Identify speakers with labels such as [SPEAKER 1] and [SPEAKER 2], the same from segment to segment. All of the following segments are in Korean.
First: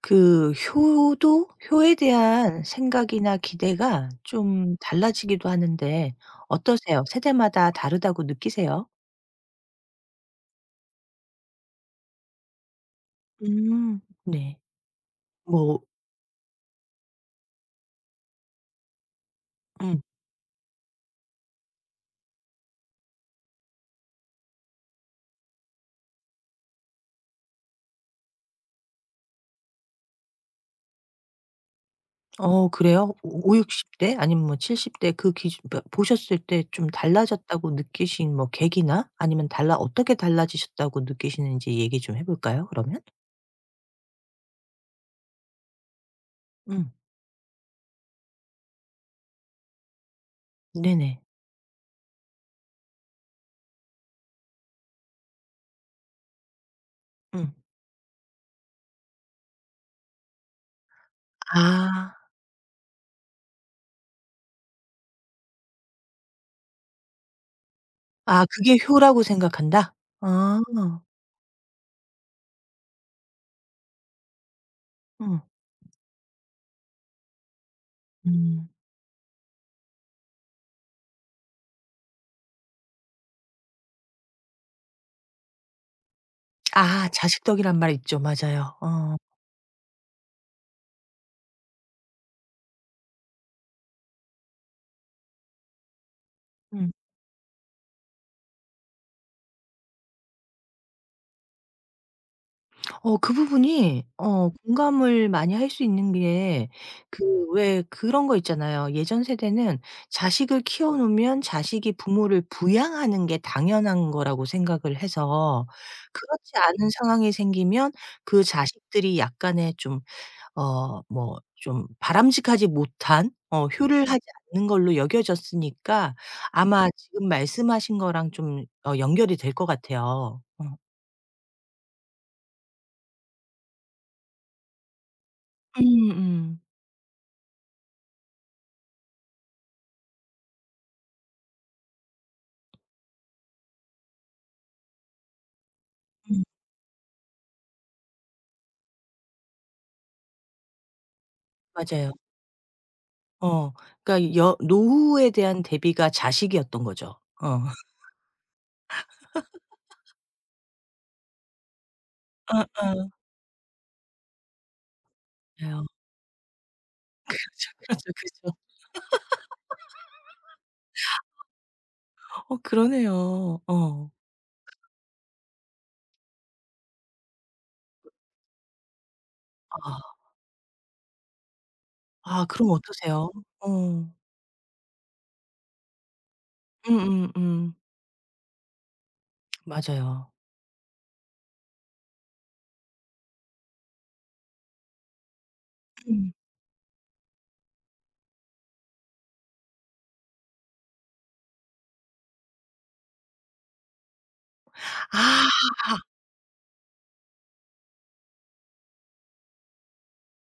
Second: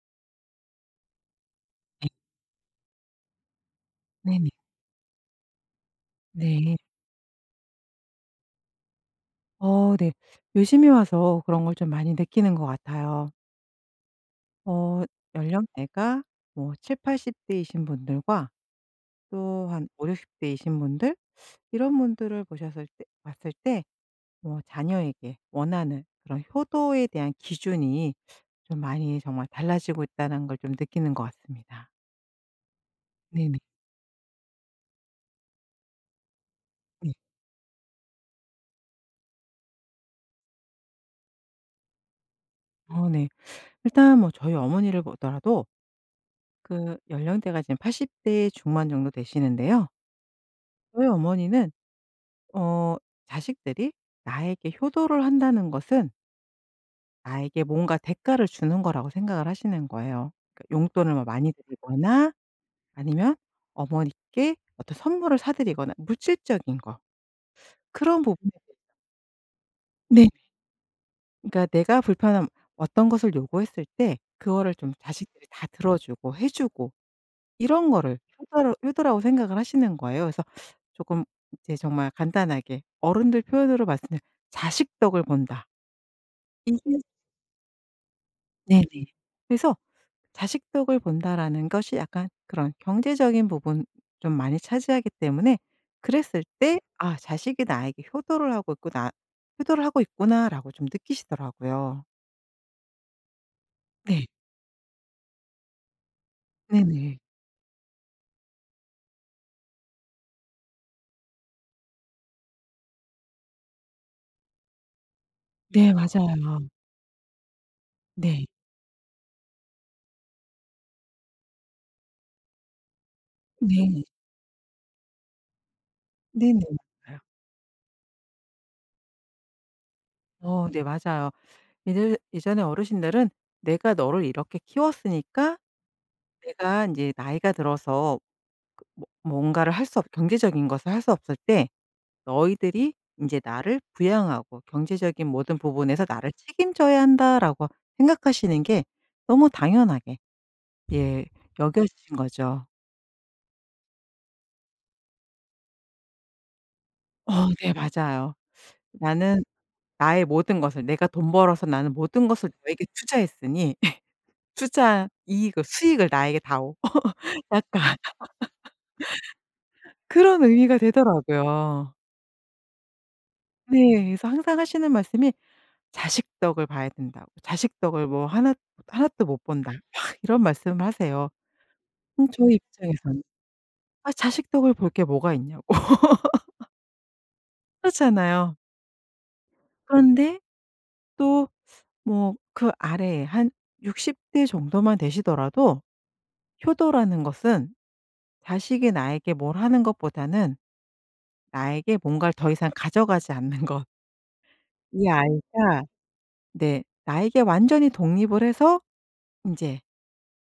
[SPEAKER 1] 그 효도 효에 대한 생각이나 기대가
[SPEAKER 2] 네네.
[SPEAKER 1] 좀 달라지기도 하는데
[SPEAKER 2] 네.
[SPEAKER 1] 어떠세요? 세대마다 다르다고 느끼세요?
[SPEAKER 2] 네. 요즘에 와서 그런 걸 좀 많이 느끼는 것 같아요.
[SPEAKER 1] 음. 네.
[SPEAKER 2] 어
[SPEAKER 1] 뭐
[SPEAKER 2] 연령대가 뭐7팔8 0 대이신 분들과 또 한
[SPEAKER 1] 음.
[SPEAKER 2] 오, 육6 0 대이신 분들 이런 분들을 보셨을 때 봤을 때 뭐 자녀에게 원하는 그런 효도에 대한 기준이 좀 많이 정말 달라지고 있다는 걸 좀 느끼는 것 같습니다.
[SPEAKER 1] 어 그래요? 오
[SPEAKER 2] 네네.
[SPEAKER 1] 50-60대 아니면 뭐 70 대 그 기준, 그러니까 보셨을 때 좀
[SPEAKER 2] 네.
[SPEAKER 1] 달라졌다고 느끼신 뭐 계기나 아니면 달라 어떻게 달라지셨다고 느끼시는지 얘기 좀 해 볼까요 그러면?
[SPEAKER 2] 네. 일단 뭐 저희 어머니를 보더라도
[SPEAKER 1] 음.
[SPEAKER 2] 그 연령대가 지금 80대 중반 정도 되시는데요. 저희
[SPEAKER 1] 네네.
[SPEAKER 2] 어머니는 어 자식들이 나에게 효도를 한다는 것은
[SPEAKER 1] 음.
[SPEAKER 2] 나에게 뭔가 대가를 주는 거라고 생각을 하시는 거예요. 그러니까 용돈을 뭐 많이
[SPEAKER 1] 아.
[SPEAKER 2] 드리거나 아니면 어머니께 어떤 선물을 사드리거나 물질적인 거 그런
[SPEAKER 1] 아
[SPEAKER 2] 부분에 대해-
[SPEAKER 1] 그게 효라고 생각한다?
[SPEAKER 2] 네.
[SPEAKER 1] 아.
[SPEAKER 2] 그러니까 내가 불편함 어떤 것을 요구했을 때 그거를 좀
[SPEAKER 1] 음.
[SPEAKER 2] 자식들이 다 들어주고 해 주고 이런 거를
[SPEAKER 1] 음.
[SPEAKER 2] 효도라고 생각을 하시는 거예요. 그래서 조금 이제 정말 간단하게 어른들 표현으로 봤을 때 '자식 덕을 본다.' 이게
[SPEAKER 1] 아, 자식 덕이란 말 있죠. 맞아요.
[SPEAKER 2] 네네.
[SPEAKER 1] 어.
[SPEAKER 2] 그래서 '자식 덕을 본다.'라는 것이 약간 그런 경제적인 부분 좀 많이 차지하기 때문에 그랬을 때
[SPEAKER 1] 음.
[SPEAKER 2] '아 자식이 나에게 효도를 하고 있구나. 효도를 하고 있구나.'라고 좀 느끼시더라고요.
[SPEAKER 1] 어 그 부분이
[SPEAKER 2] 네.
[SPEAKER 1] 어 공감을 많이 할 수 있는 게,
[SPEAKER 2] 네네.
[SPEAKER 1] 그 왜 그런 거 있잖아요. 예전 세대는 자식을 키워 놓으면 자식이 부모를 부양하는 게 당연한 거라고 생각을 해서,
[SPEAKER 2] 네
[SPEAKER 1] 그렇지
[SPEAKER 2] 맞아요.
[SPEAKER 1] 않은 상황이 생기면 그
[SPEAKER 2] 네.
[SPEAKER 1] 자식들이 약간의 좀 어 뭐 좀 바람직하지 못한 어 효를
[SPEAKER 2] 네.
[SPEAKER 1] 하지 않는 걸로 여겨졌으니까
[SPEAKER 2] 네네.
[SPEAKER 1] 아마
[SPEAKER 2] 맞아요.
[SPEAKER 1] 지금 말씀하신 거랑 좀 어 연결이 될 것 같아요. 어.
[SPEAKER 2] 네 맞아요. 예전에 어르신들은 '내가 너를 이렇게 키웠으니까
[SPEAKER 1] 음음.
[SPEAKER 2] 내가 인제 나이가 들어서 뭐 뭔가를 할 수 없 경제적인 것을 할 수 없을 때 너희들이 이제 나를 부양하고 경제적인 모든 부분에서 나를
[SPEAKER 1] 음 음,
[SPEAKER 2] 책임져야 한다.'라고 생각하시는 게 너무 당연하게 예
[SPEAKER 1] 맞아요.
[SPEAKER 2] 여겨지신 거죠.
[SPEAKER 1] 어. 그러니까 여 노후에 대한 대비가 자식이었던 거죠.
[SPEAKER 2] 어
[SPEAKER 1] 어.
[SPEAKER 2] 네 맞아요. '나는 나의 모든 것을 내가 돈 벌어서 나는 모든 것을 너에게
[SPEAKER 1] 아아.
[SPEAKER 2] 투자했으니 투자 이익을
[SPEAKER 1] 맞아요.
[SPEAKER 2] 수익을 나에게 다오.'
[SPEAKER 1] 죠
[SPEAKER 2] 약간
[SPEAKER 1] 그쵸,
[SPEAKER 2] 그런 의미가 되더라고요.
[SPEAKER 1] 그어 그러네요.
[SPEAKER 2] 네.
[SPEAKER 1] 어.
[SPEAKER 2] 그래서 항상 하시는 말씀이 "자식 덕을 봐야 된다."고 "자식 덕을 뭐 하나도 못 본다." 막
[SPEAKER 1] 아.
[SPEAKER 2] 이런 말씀을 하세요.
[SPEAKER 1] 아
[SPEAKER 2] 저희
[SPEAKER 1] 그럼
[SPEAKER 2] 입장에서는
[SPEAKER 1] 어떠세요? 어.
[SPEAKER 2] '아 자식 덕을 볼 게 뭐가 있냐.'고
[SPEAKER 1] 음음음.
[SPEAKER 2] 그렇잖아요.
[SPEAKER 1] 맞아요.
[SPEAKER 2] 그런데 또 뭐 그 아래에 한 60대 정도만 되시더라도
[SPEAKER 1] 음.
[SPEAKER 2] 효도라는 것은 자식이 나에게 뭘 하는 것보다는 나에게 뭔가를 더 이상 가져가지 않는 것. 이
[SPEAKER 1] 아
[SPEAKER 2] 아이가 네 나에게 완전히 독립을 해서 인제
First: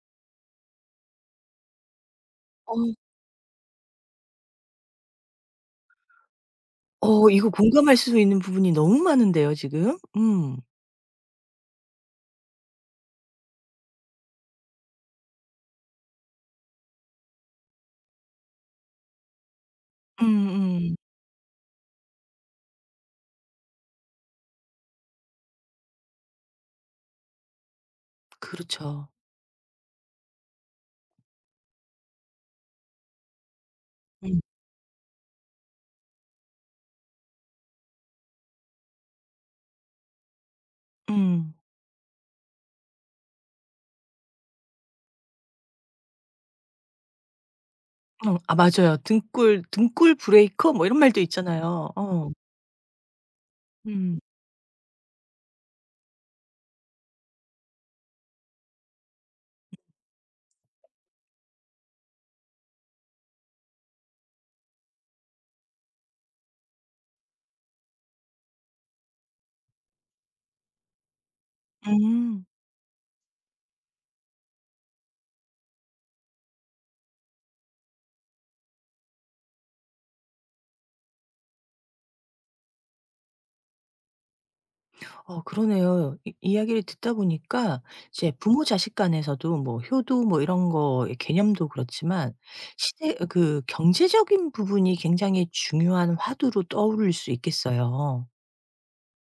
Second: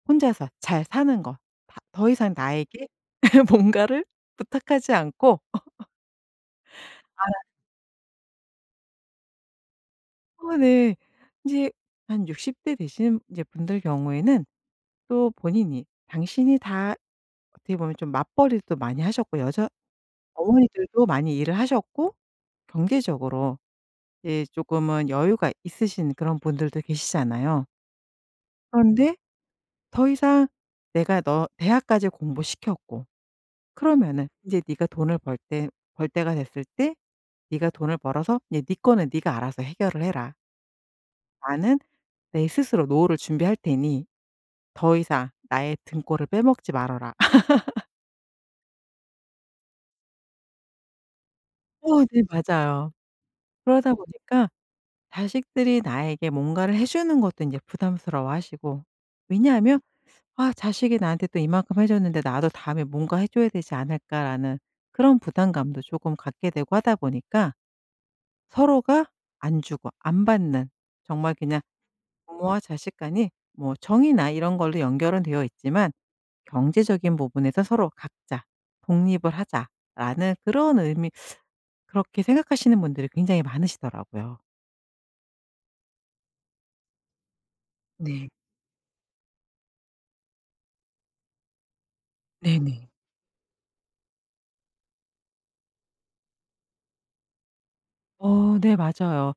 [SPEAKER 2] 혼자서 잘 사는 것. 다 더 이상
[SPEAKER 1] 어.
[SPEAKER 2] 나에게 뭔가를 부탁하지 않고
[SPEAKER 1] 어 이거 공감할 수 있는 부분이 너무 많은데요 지금. 음.
[SPEAKER 2] 네. 인제 한 60대 되시는 이제 분들 경우에는 또 본인이 당신이 다 어떻게 보면 좀 맞벌이도 많이 하셨고 여자
[SPEAKER 1] 음음.
[SPEAKER 2] 어머니들도 많이 일을 하셨고 경제적으로 이제 조금은 여유가 있으신 그런 분들도 계시잖아요.
[SPEAKER 1] 그렇죠.
[SPEAKER 2] 그런데 더 이상 내가 "너 대학까지 공부시켰고 그러면은
[SPEAKER 1] 음.
[SPEAKER 2] 인제 네가 돈을 벌 때가 됐을 때 네가 돈을 벌어서 이제 네 거는 네가 알아서 해결을 해라."
[SPEAKER 1] 음.
[SPEAKER 2] 나는 내 스스로 노후를 준비할 테니 더 이상 나의 등골을 빼먹지 말아라."
[SPEAKER 1] 어 아 맞아요. 등골 브레이커 뭐 이런 말도 있잖아요.
[SPEAKER 2] 네
[SPEAKER 1] 어.
[SPEAKER 2] 맞아요. 그러다
[SPEAKER 1] 음.
[SPEAKER 2] 보니까 자식들이 나에게 뭔가를 해 주는 것도 인제 부담스러워하시고 왜냐하면 '아 자식이 나한테 또 이만큼 해 줬는데 나도 다음에 뭔가 해 줘야 되지 않을까.'라는 그런 부담감도 쪼금 갖게 되고 하다 보니까 서로가 안 주고 안 받는 정말 그냥
[SPEAKER 1] 음.
[SPEAKER 2] 부모와 자식 간이 뭐 정이나 이런 걸로 연결은 되어 있지만 경제적인 부분에서 서로 각자 독립을 하자라는 그런 의미 그렇게 생각하시는 분들이 굉장히 많으시더라고요.
[SPEAKER 1] 어 그러네요. 이 이야기를 듣다 보니까
[SPEAKER 2] 네.
[SPEAKER 1] 이제 부모 자식 간에서도 뭐 효도 뭐 이런 거의 개념도 그렇지만
[SPEAKER 2] 네네.
[SPEAKER 1] 시대 어 그 경제적인 부분이 굉장히 중요한 화두로 떠오를 수 있겠어요.
[SPEAKER 2] 네 맞아요.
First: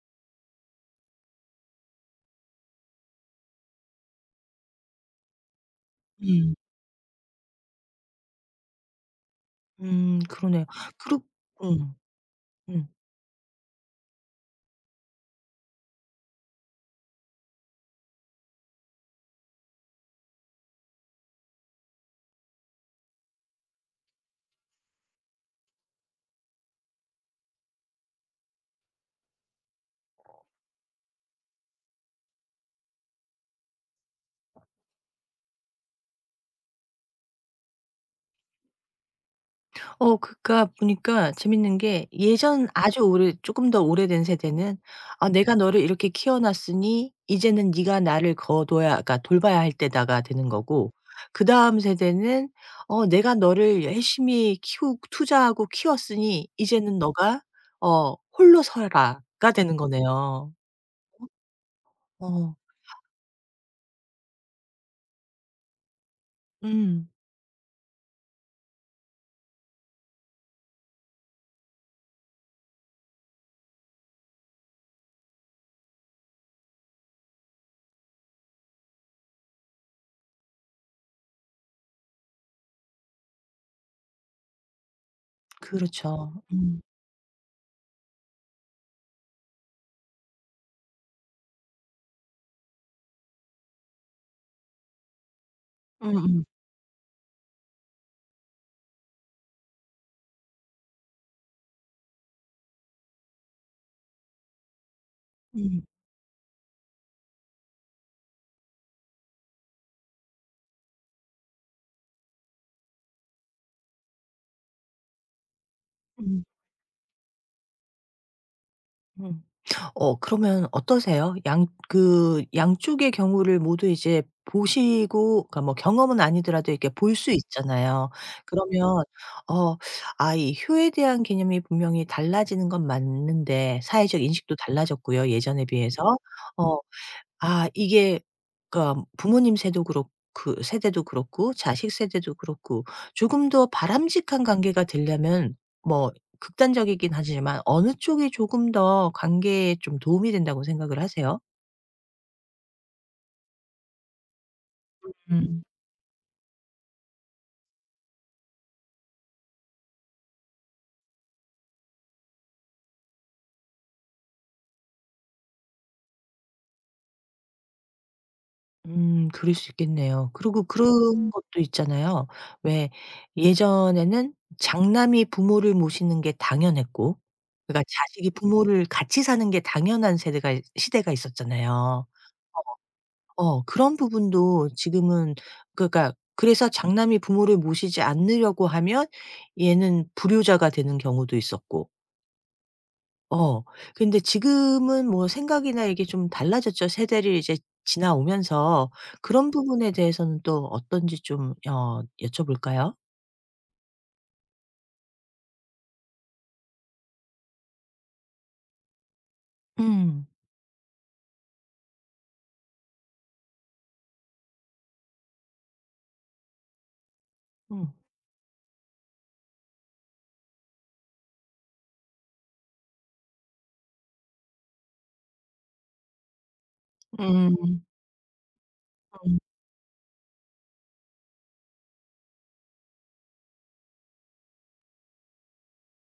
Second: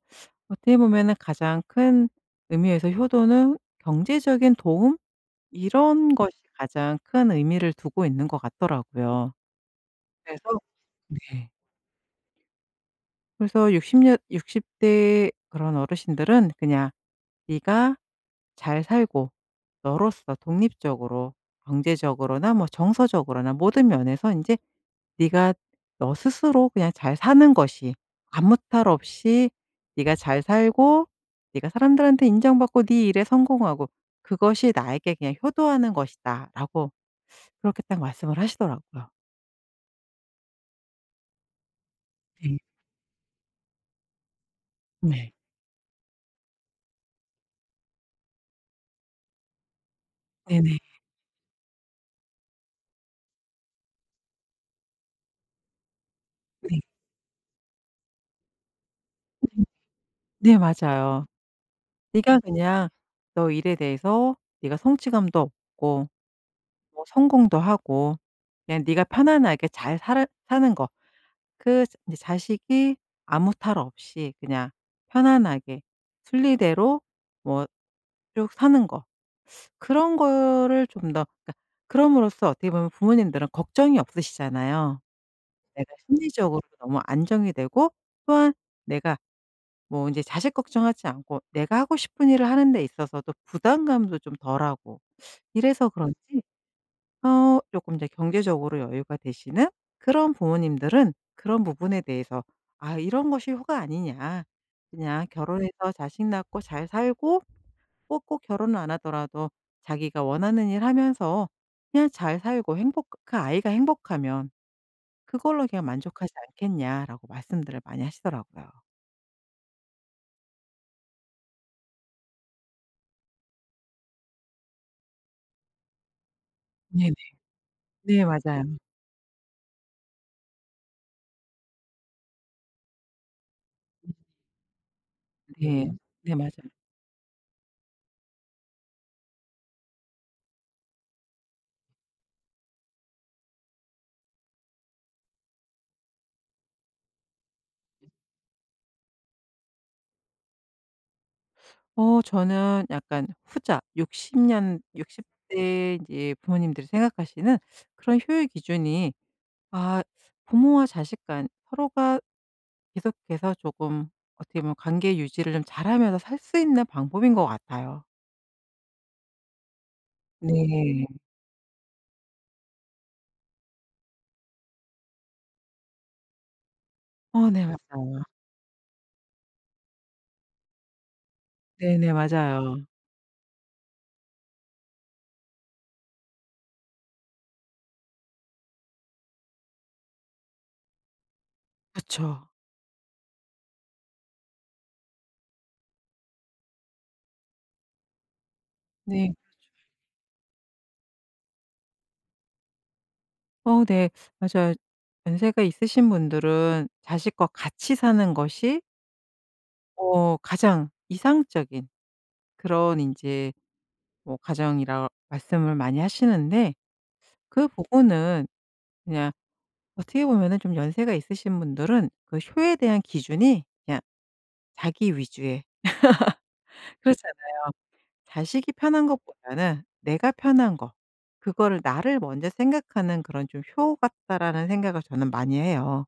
[SPEAKER 2] 어떻게 보면은 가장 큰 의미에서 효도는 경제적인 도움 이런 것이
[SPEAKER 1] 음.
[SPEAKER 2] 가장 큰 의미를 두고 있는 것 같더라고요. 그래서
[SPEAKER 1] 그러네요. 그리
[SPEAKER 2] 네.
[SPEAKER 1] 음. 음.
[SPEAKER 2] 그래서 60년 60대 그런 어르신들은 그냥 "네가 잘 살고 너로서 독립적으로 경제적으로나 뭐 정서적으로나 모든 면에서 이제 네가 너 스스로 그냥 잘 사는 것이 아무탈 없이 네가 잘 살고 네가 사람들한테 인정받고 네 일에 성공하고 그것이 나에게 그냥 효도하는 것이다."라고 그렇게 딱 말씀을 하시더라고요.
[SPEAKER 1] 어 그러니까 보니까 재밌는 게
[SPEAKER 2] 네.
[SPEAKER 1] 예전 아주 오래 쪼끔 더 오래된 세대는 '아
[SPEAKER 2] 네.
[SPEAKER 1] 내가 너를 이렇게 키워 놨으니 이제는 네가 나를 거둬야, 그러니까 돌봐야 할 때다.'가 되는
[SPEAKER 2] 네네.
[SPEAKER 1] 거고, 그다음 세대는 '어 내가 너를 열심히 키우 투자하고 키웠으니
[SPEAKER 2] 네.
[SPEAKER 1] 이제는 너가 어 홀로 서라.'가 되는 거네요.
[SPEAKER 2] 네 맞아요. 네가
[SPEAKER 1] 어.
[SPEAKER 2] 그냥 너 일에 대해서 네가 성취감도 없고 뭐
[SPEAKER 1] 음.
[SPEAKER 2] 성공도 하고 그냥 네가 편안하게 잘 살아 사는 거. 그제 자식이 아무 탈 없이 그냥 편안하게 순리대로 뭐 쭉 사는 거. 그런 거를 좀 더 그러니까 그럼으로써 어떻게 보면 부모님들은 걱정이 없으시잖아요. 내가
[SPEAKER 1] 그렇죠.
[SPEAKER 2] 심리적으로
[SPEAKER 1] 음.
[SPEAKER 2] 너무 안정이 되고 또한 내가 뭐 이제 자식 걱정하지 않고 내가 하고 싶은 일을 하는 데 있어서도 부담감도 좀 덜하고 이래서 그런지
[SPEAKER 1] 음음.
[SPEAKER 2] 조금 이제 경제적으로 여유가 되시는 그런 부모님들은 그런 부분에 대해서 '아 이런 것이 효가 아니냐. 그냥
[SPEAKER 1] 음.
[SPEAKER 2] 결혼해서 자식 낳고 잘 살고 꼭꼭 결혼을 안 하더라도 자기가 원하는 일 하면서 그냥 잘 살고 행복 그 아이가 행복하면 그걸로 그냥 만족하지
[SPEAKER 1] 음.
[SPEAKER 2] 않겠냐.'라고 말씀들을 많이 하시더라고요.
[SPEAKER 1] 음. 어 그러면 어떠세요? 양 그 양쪽의 경우를 모두 이제 보시고, 그러니까 뭐 경험은 아니더라도 이렇게 볼
[SPEAKER 2] 네네.
[SPEAKER 1] 수 있잖아요.
[SPEAKER 2] 네 맞아요.
[SPEAKER 1] 그러면 어 '아 이 효에 대한 개념이 분명히 달라지는 건 맞는데 사회적 인식도 달라졌고요, 예전에
[SPEAKER 2] 네. 음.
[SPEAKER 1] 비해서.'
[SPEAKER 2] 네 맞아요.
[SPEAKER 1] 어 아 이게, 그러니까 부모님 세도 그렇 그 세대도 그렇고 자식 세대도 그렇고 조금 더 바람직한 관계가 되려면 뭐 극단적이긴 하지만 어느 쪽이 조금 더 관계에 좀 도움이 된다고 생각을 하세요?
[SPEAKER 2] 저는 약간 후자 60년 육십
[SPEAKER 1] 음.
[SPEAKER 2] 대 이제 부모님들이 생각하시는 그런 효율 기준이 아 부모와 자식 간 서로가 계속해서 조금 어떻게 보면 관계 유지를 좀 잘하면서 살 수 있는 방법인 것 같아요.
[SPEAKER 1] 그럴 수 있겠네요. 그리고
[SPEAKER 2] 네.
[SPEAKER 1] 그런 것도 있잖아요. 왜 예전에는 장남이 부모를 모시는 게 당연했고,
[SPEAKER 2] 네
[SPEAKER 1] 그러니까
[SPEAKER 2] 맞아요.
[SPEAKER 1] 자식이 부모를 같이 사는 게 당연한 세대가 시대가 있었잖아요.
[SPEAKER 2] 네네 맞아요.
[SPEAKER 1] 어 그런 부분도 지금은 그러니까 그래서 장남이 부모를 모시지 않으려고 하면 얘는 불효자가 되는 경우도 있었고.
[SPEAKER 2] 그쵸.
[SPEAKER 1] 어 근데 지금은 뭐 생각이나 이게 좀 달라졌죠. 세대를 이제 지나오면서
[SPEAKER 2] 네.
[SPEAKER 1] 그런 부분에 대해서는 또 어떤지 좀 어 여쭤볼까요?
[SPEAKER 2] 네. 맞아요. 연세가 있으신 분들은 자식과 같이 사는 것이
[SPEAKER 1] 음.
[SPEAKER 2] 가장 이상적인 그런 인제 뭐 가정이라 말씀을 많이 하시는데 그
[SPEAKER 1] 음.
[SPEAKER 2] 부분은 그냥 어떻게 보면은 좀 연세가 있으신 분들은 그 효에 대한 기준이 그냥 자기 위주의 그렇잖아요.
[SPEAKER 1] 음.
[SPEAKER 2] 자식이 편한
[SPEAKER 1] 음.
[SPEAKER 2] 것보다는 '내가 편한 거 그거를 나를 먼저 생각하는 그런 좀 효 같다.'라는 생각을 저는 많이 해요.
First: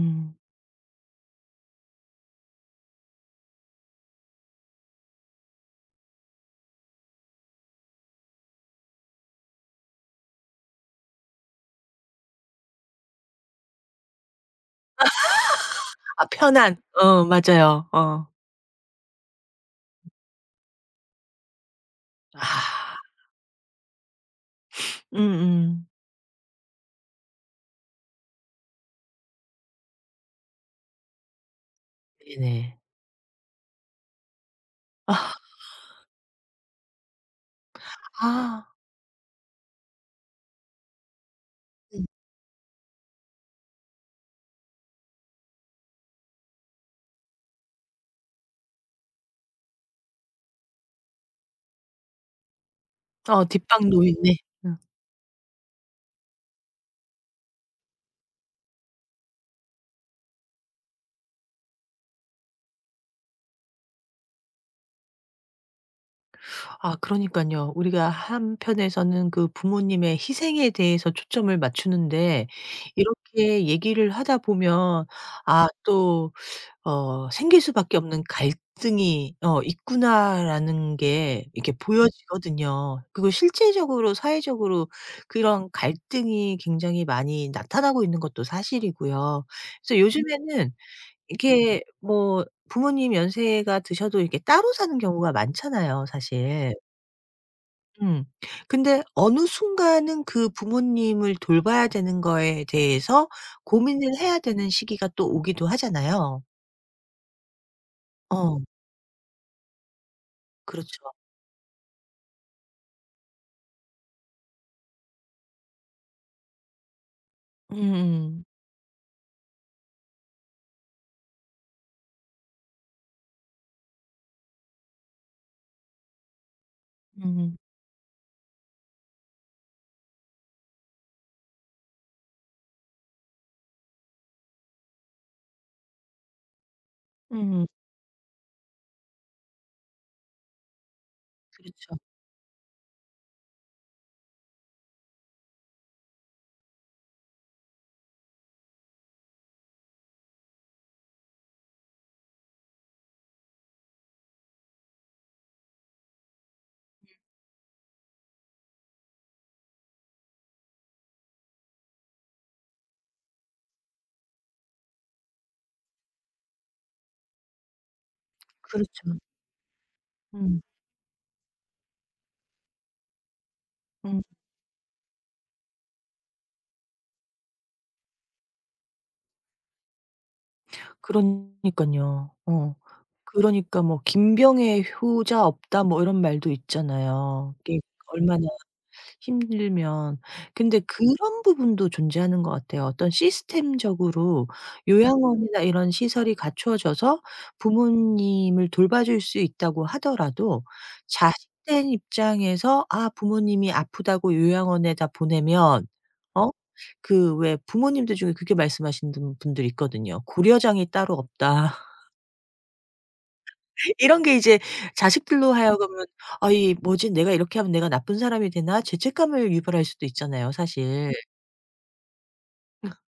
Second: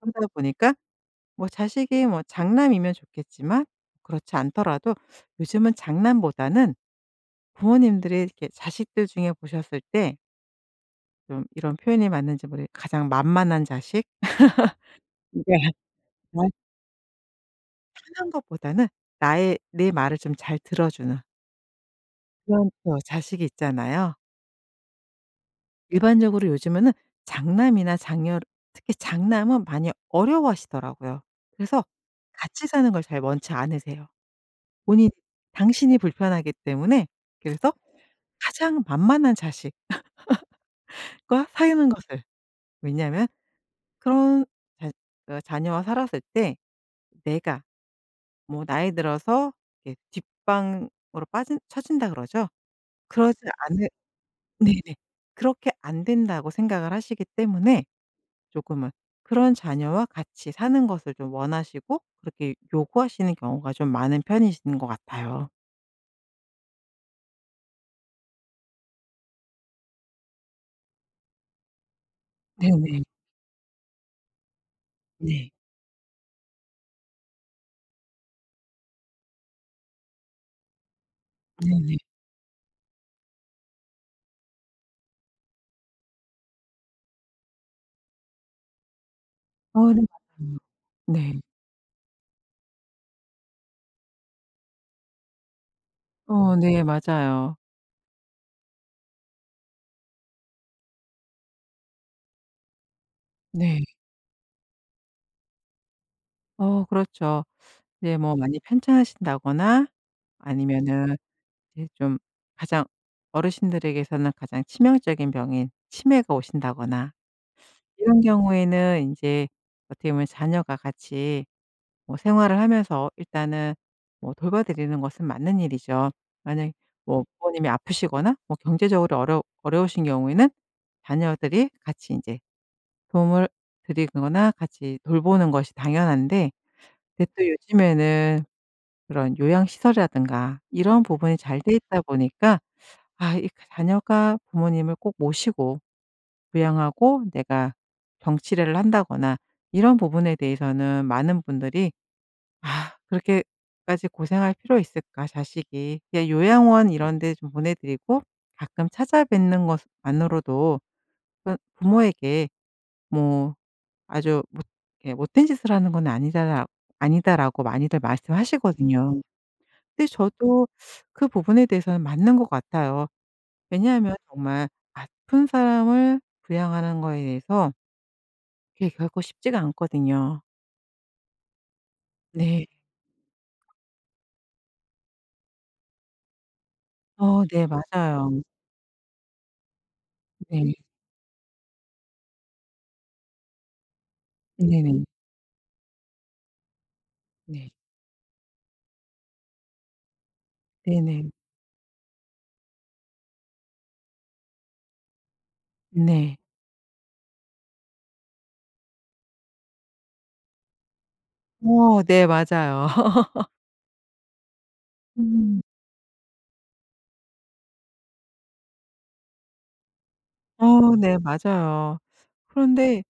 [SPEAKER 2] 그러다 보니까 뭐 자식이 뭐 장남이면 좋겠지만 그렇지 않더라도 요즘은 장남보다는 부모님들이 이렇게 자식들 중에 보셨을 때 좀 이런 표현이 맞는지 모르 겠 가장 만만한 자식? 네.
[SPEAKER 1] 아
[SPEAKER 2] 말
[SPEAKER 1] 편안. 어 맞아요. 어.
[SPEAKER 2] 편한 것보다는 나의 내 말을 좀 잘 들어주는 그런
[SPEAKER 1] 아.
[SPEAKER 2] 또 자식이 있잖아요.
[SPEAKER 1] 음음.
[SPEAKER 2] 일반적으로 요즘에는 장남이나 장녀 특히 장남은 많이 어려워하시더라고요. 그래서 같이
[SPEAKER 1] 네네.
[SPEAKER 2] 사는 걸 잘 원치 않으세요. 본인
[SPEAKER 1] 아.
[SPEAKER 2] 당신이 불편하기 때문에 그래서
[SPEAKER 1] 아.
[SPEAKER 2] 가장 만만한 자식과 사는 것을 왜냐하면 그런 자 어 자녀와 살았을 때 내가 뭐 나이 들어서 이렇게 뒷방으로 빠진 처진다 그러죠. 그러지
[SPEAKER 1] 어
[SPEAKER 2] 않으
[SPEAKER 1] 뒷방 노인네. 음.
[SPEAKER 2] 네네. 그렇게 안 된다고 생각을 하시기 때문에 조금은 그런 자녀와 같이 사는 것을 좀 원하시고 그렇게 요구하시는 경우가 좀 많은 편이신 것 같아요.
[SPEAKER 1] 아 그러니깐요. 우리가 한편에서는 그 부모님의 희생에 대해서 초점을 맞추는데
[SPEAKER 2] 네네.
[SPEAKER 1] 이렇게 얘기를 하다 보면
[SPEAKER 2] 네.
[SPEAKER 1] 아 또 어 '생길 수밖에 없는 갈등이 어 있구나.'라는 게 이렇게
[SPEAKER 2] 네네.
[SPEAKER 1] 보여지거든요. 그리고 실질적으로 사회적으로 그런 갈등이 굉장히 많이 나타나고 있는 것도 사실이고요. 그래서
[SPEAKER 2] 네 맞아요.
[SPEAKER 1] 요즘에는
[SPEAKER 2] 네.
[SPEAKER 1] 이게 뭐 부모님 연세가 드셔도 이렇게 따로 사는 경우가 많잖아요
[SPEAKER 2] 어
[SPEAKER 1] 사실.
[SPEAKER 2] 네 맞아요.
[SPEAKER 1] 음. 근데 어느 순간은 그 부모님을 돌봐야 되는 거에 대해서
[SPEAKER 2] 네.
[SPEAKER 1] 고민을 해야 되는 시기가 또 오기도 하잖아요.
[SPEAKER 2] 그렇죠. 이제 뭐 많이
[SPEAKER 1] 어
[SPEAKER 2] 편찮으신다거나
[SPEAKER 1] 그렇죠.
[SPEAKER 2] 아니면은 이제 좀 가장 어르신들에게서는 가장 치명적인 병인 치매가 오신다거나 이런
[SPEAKER 1] 음음.
[SPEAKER 2] 경우에는 인제 어떻게 보면 자녀가 같이 뭐 생활을 하면서 일단은 뭐 돌봐 드리는 것은 맞는 일이죠. 만약에 뭐
[SPEAKER 1] 음.
[SPEAKER 2] 부모님이 아프시거나 뭐 경제적으로 어려우신 경우에는 자녀들이 같이 인제 도움을 드리거나 같이 돌보는 것이 당연한데 근데 또
[SPEAKER 1] 음.
[SPEAKER 2] 요즘에는 그런 요양시설이라든가 이런 부분이 잘 돼
[SPEAKER 1] 그렇죠,
[SPEAKER 2] 있다 보니까 아이 자녀가 부모님을 꼭 모시고 부양하고 내가 병치레를 한다거나 이런 부분에 대해서는 많은 분들이 '아 그렇게까지 고생할 필요 있을까 자식이.' 그냥 요양원 이런 데 좀 보내 드리고 가끔 찾아뵙는 것만으로도 그러니까 부모에게 뭐 아주 못 예 '못된 짓을 하는 건 아니다라 아니다.'라고 많이들
[SPEAKER 1] 그렇죠.
[SPEAKER 2] 말씀하시거든요. 음. 근데
[SPEAKER 1] 음.
[SPEAKER 2] 저도 그 부분에 대해서는 맞는 것 같아요. 왜냐하면
[SPEAKER 1] 음.
[SPEAKER 2] 정말 아픈 사람을 부양하는 거에 대해서 그게 결코 쉽지가 않거든요.
[SPEAKER 1] 그러니깐요.
[SPEAKER 2] 네.
[SPEAKER 1] 어. 그러니까 뭐 "김병의 효자 없다." 뭐 이런 말도 있잖아요.
[SPEAKER 2] 네
[SPEAKER 1] 이게
[SPEAKER 2] 맞아요.
[SPEAKER 1] 얼마나 힘들면.
[SPEAKER 2] 네.
[SPEAKER 1] 근데 그런 부분도 존재하는 것 같아요. 어떤 시스템적으로
[SPEAKER 2] 네네.
[SPEAKER 1] 요양원이나 이런 시설이 갖추어져서
[SPEAKER 2] 네.
[SPEAKER 1] 부모님을 돌봐줄 수 있다고 하더라도
[SPEAKER 2] 네네.
[SPEAKER 1] 자식된 입장에서 '아 부모님이 아프다고 요양원에다 보내면'
[SPEAKER 2] 네.
[SPEAKER 1] 어 그 왜 부모님들 중에 그렇게 말씀하시는 분들 있거든요. "고려장이 따로 없다."
[SPEAKER 2] 네 맞아요.
[SPEAKER 1] 이런 게 이제 자식들로
[SPEAKER 2] 음.
[SPEAKER 1] 하여금은 '아 이 뭐지? 내가 이렇게 하면 내가 나쁜 사람이 되나?' 죄책감을 유발할 수도 있잖아요 사실.
[SPEAKER 2] 네 맞아요. 그런데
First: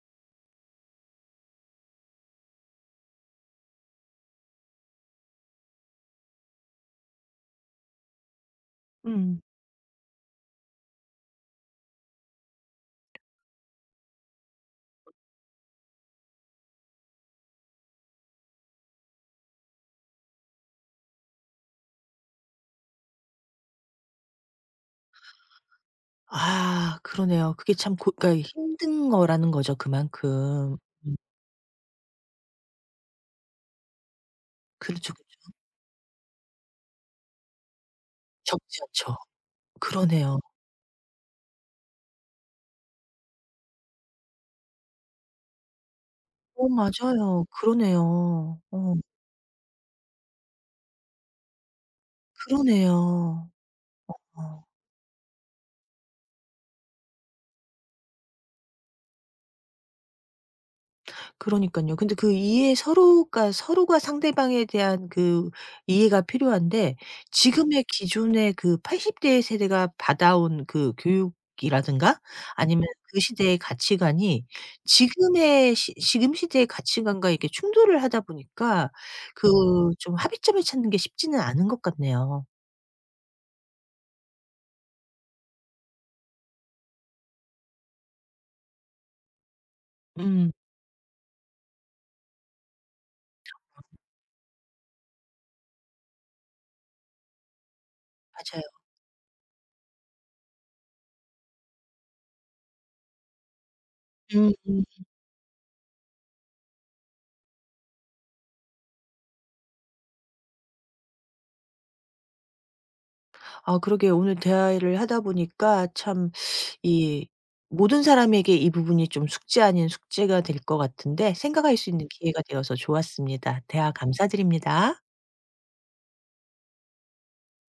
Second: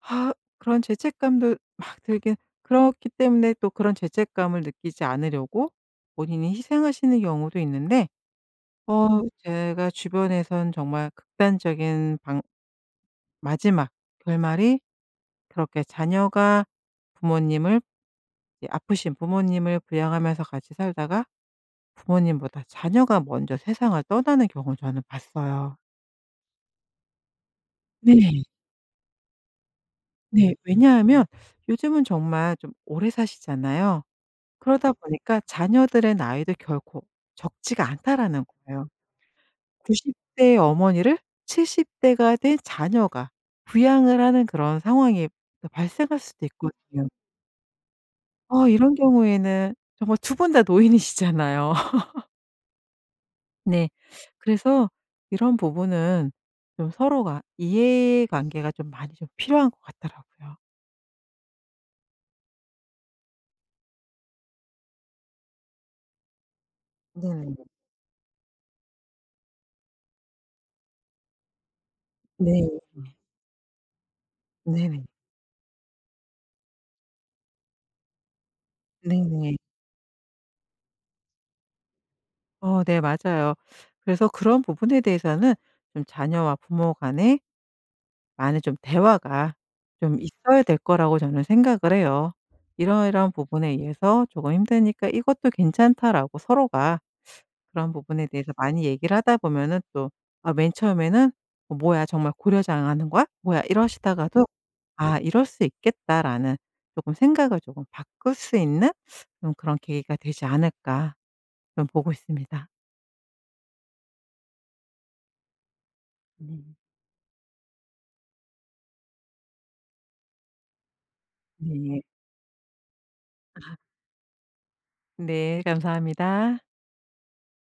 [SPEAKER 2] 아 그런 죄책감도 막 들긴 그렇기 때문에 또 그런 죄책감을 느끼지 않으려고 본인이 희생하시는 경우도 있는데
[SPEAKER 1] 음.
[SPEAKER 2] 제가 주변에선 정말 극단적인 방 마지막 결말이 그렇게 자녀가 부모님을 이제 아프신 부모님을 부양하면서 같이 살다가 부모님보다 자녀가 먼저 세상을 떠나는 경우를 저는 봤어요.
[SPEAKER 1] 아 그러네요. 그게 참 고
[SPEAKER 2] 네.
[SPEAKER 1] 그러니까 힘든 거라는 거죠
[SPEAKER 2] 네.
[SPEAKER 1] 그만큼.
[SPEAKER 2] 왜냐하면 요즘은 정말 좀 오래 사시잖아요. 그러다
[SPEAKER 1] 그렇죠,
[SPEAKER 2] 보니까
[SPEAKER 1] 그렇죠.
[SPEAKER 2] 자녀들의 나이도 결코 적지가 않다라는
[SPEAKER 1] 적지
[SPEAKER 2] 거예요.
[SPEAKER 1] 않죠.
[SPEAKER 2] 90
[SPEAKER 1] 그러네요.
[SPEAKER 2] 대의 어머니를 70 대가 된 자녀가 부양을 하는 그런 상황이 또 발생할 수도
[SPEAKER 1] 어
[SPEAKER 2] 있거든요.
[SPEAKER 1] 맞아요. 그러네요. 어
[SPEAKER 2] 이런 경우에는 정말 두 분 다 노인이시잖아요.
[SPEAKER 1] 그러네요.
[SPEAKER 2] 네.
[SPEAKER 1] 어.
[SPEAKER 2] 그래서 이런 부분은 좀 서로가 이해 관계가 좀 많이 좀 필요한 것 같더라고요.
[SPEAKER 1] 그러니깐요. 근데 그 이해 서로가 상대방에 대한 그 이해가 필요한데
[SPEAKER 2] 네네.
[SPEAKER 1] 지금의 기존의 그 80대 세대가 받아온 그 교육이라든가
[SPEAKER 2] 네.
[SPEAKER 1] 아니면 그 시대의 가치관이
[SPEAKER 2] 네네.
[SPEAKER 1] 지금 시대의 가치관과 이렇게 충돌을 하다 보니까 그
[SPEAKER 2] 네네.
[SPEAKER 1] 좀 합의점을 찾는 게 쉽지는 않은 것 같네요.
[SPEAKER 2] 네 맞아요. 그래서 그런 부분에 대해서는 좀 자녀와 부모 간에 많은 좀 대화가 좀
[SPEAKER 1] 음.
[SPEAKER 2] 있어야 될 거라고 저는 생각을 해요. "이러이러한 부분에 의해서 조금 힘드니까 이것도 괜찮다."라고 서로가 그런 부분에 대해서
[SPEAKER 1] 맞아요.
[SPEAKER 2] 많이 얘기를 하다 보면은 또 아 맨 처음에는 '어 뭐야 정말 고려장하는 거야? 뭐야?' 이러시다가도
[SPEAKER 1] 음.
[SPEAKER 2] '아 이럴 수 있겠다.'라는 조금 생각을 조금 바꿀 수 있는 좀 그런 계기가 되지 않을까 좀 보고 있습니다.
[SPEAKER 1] 아 그러게요. 오늘 대화를 하다 보니까 참
[SPEAKER 2] 네.
[SPEAKER 1] 이 모든 사람에게 이 부분이 좀 숙제 아닌 숙제가 될 것 같은데 생각할 수
[SPEAKER 2] 네.
[SPEAKER 1] 있는 기회가 되어서 좋았습니다. 대화 감사드립니다.
[SPEAKER 2] 네. 감사합니다.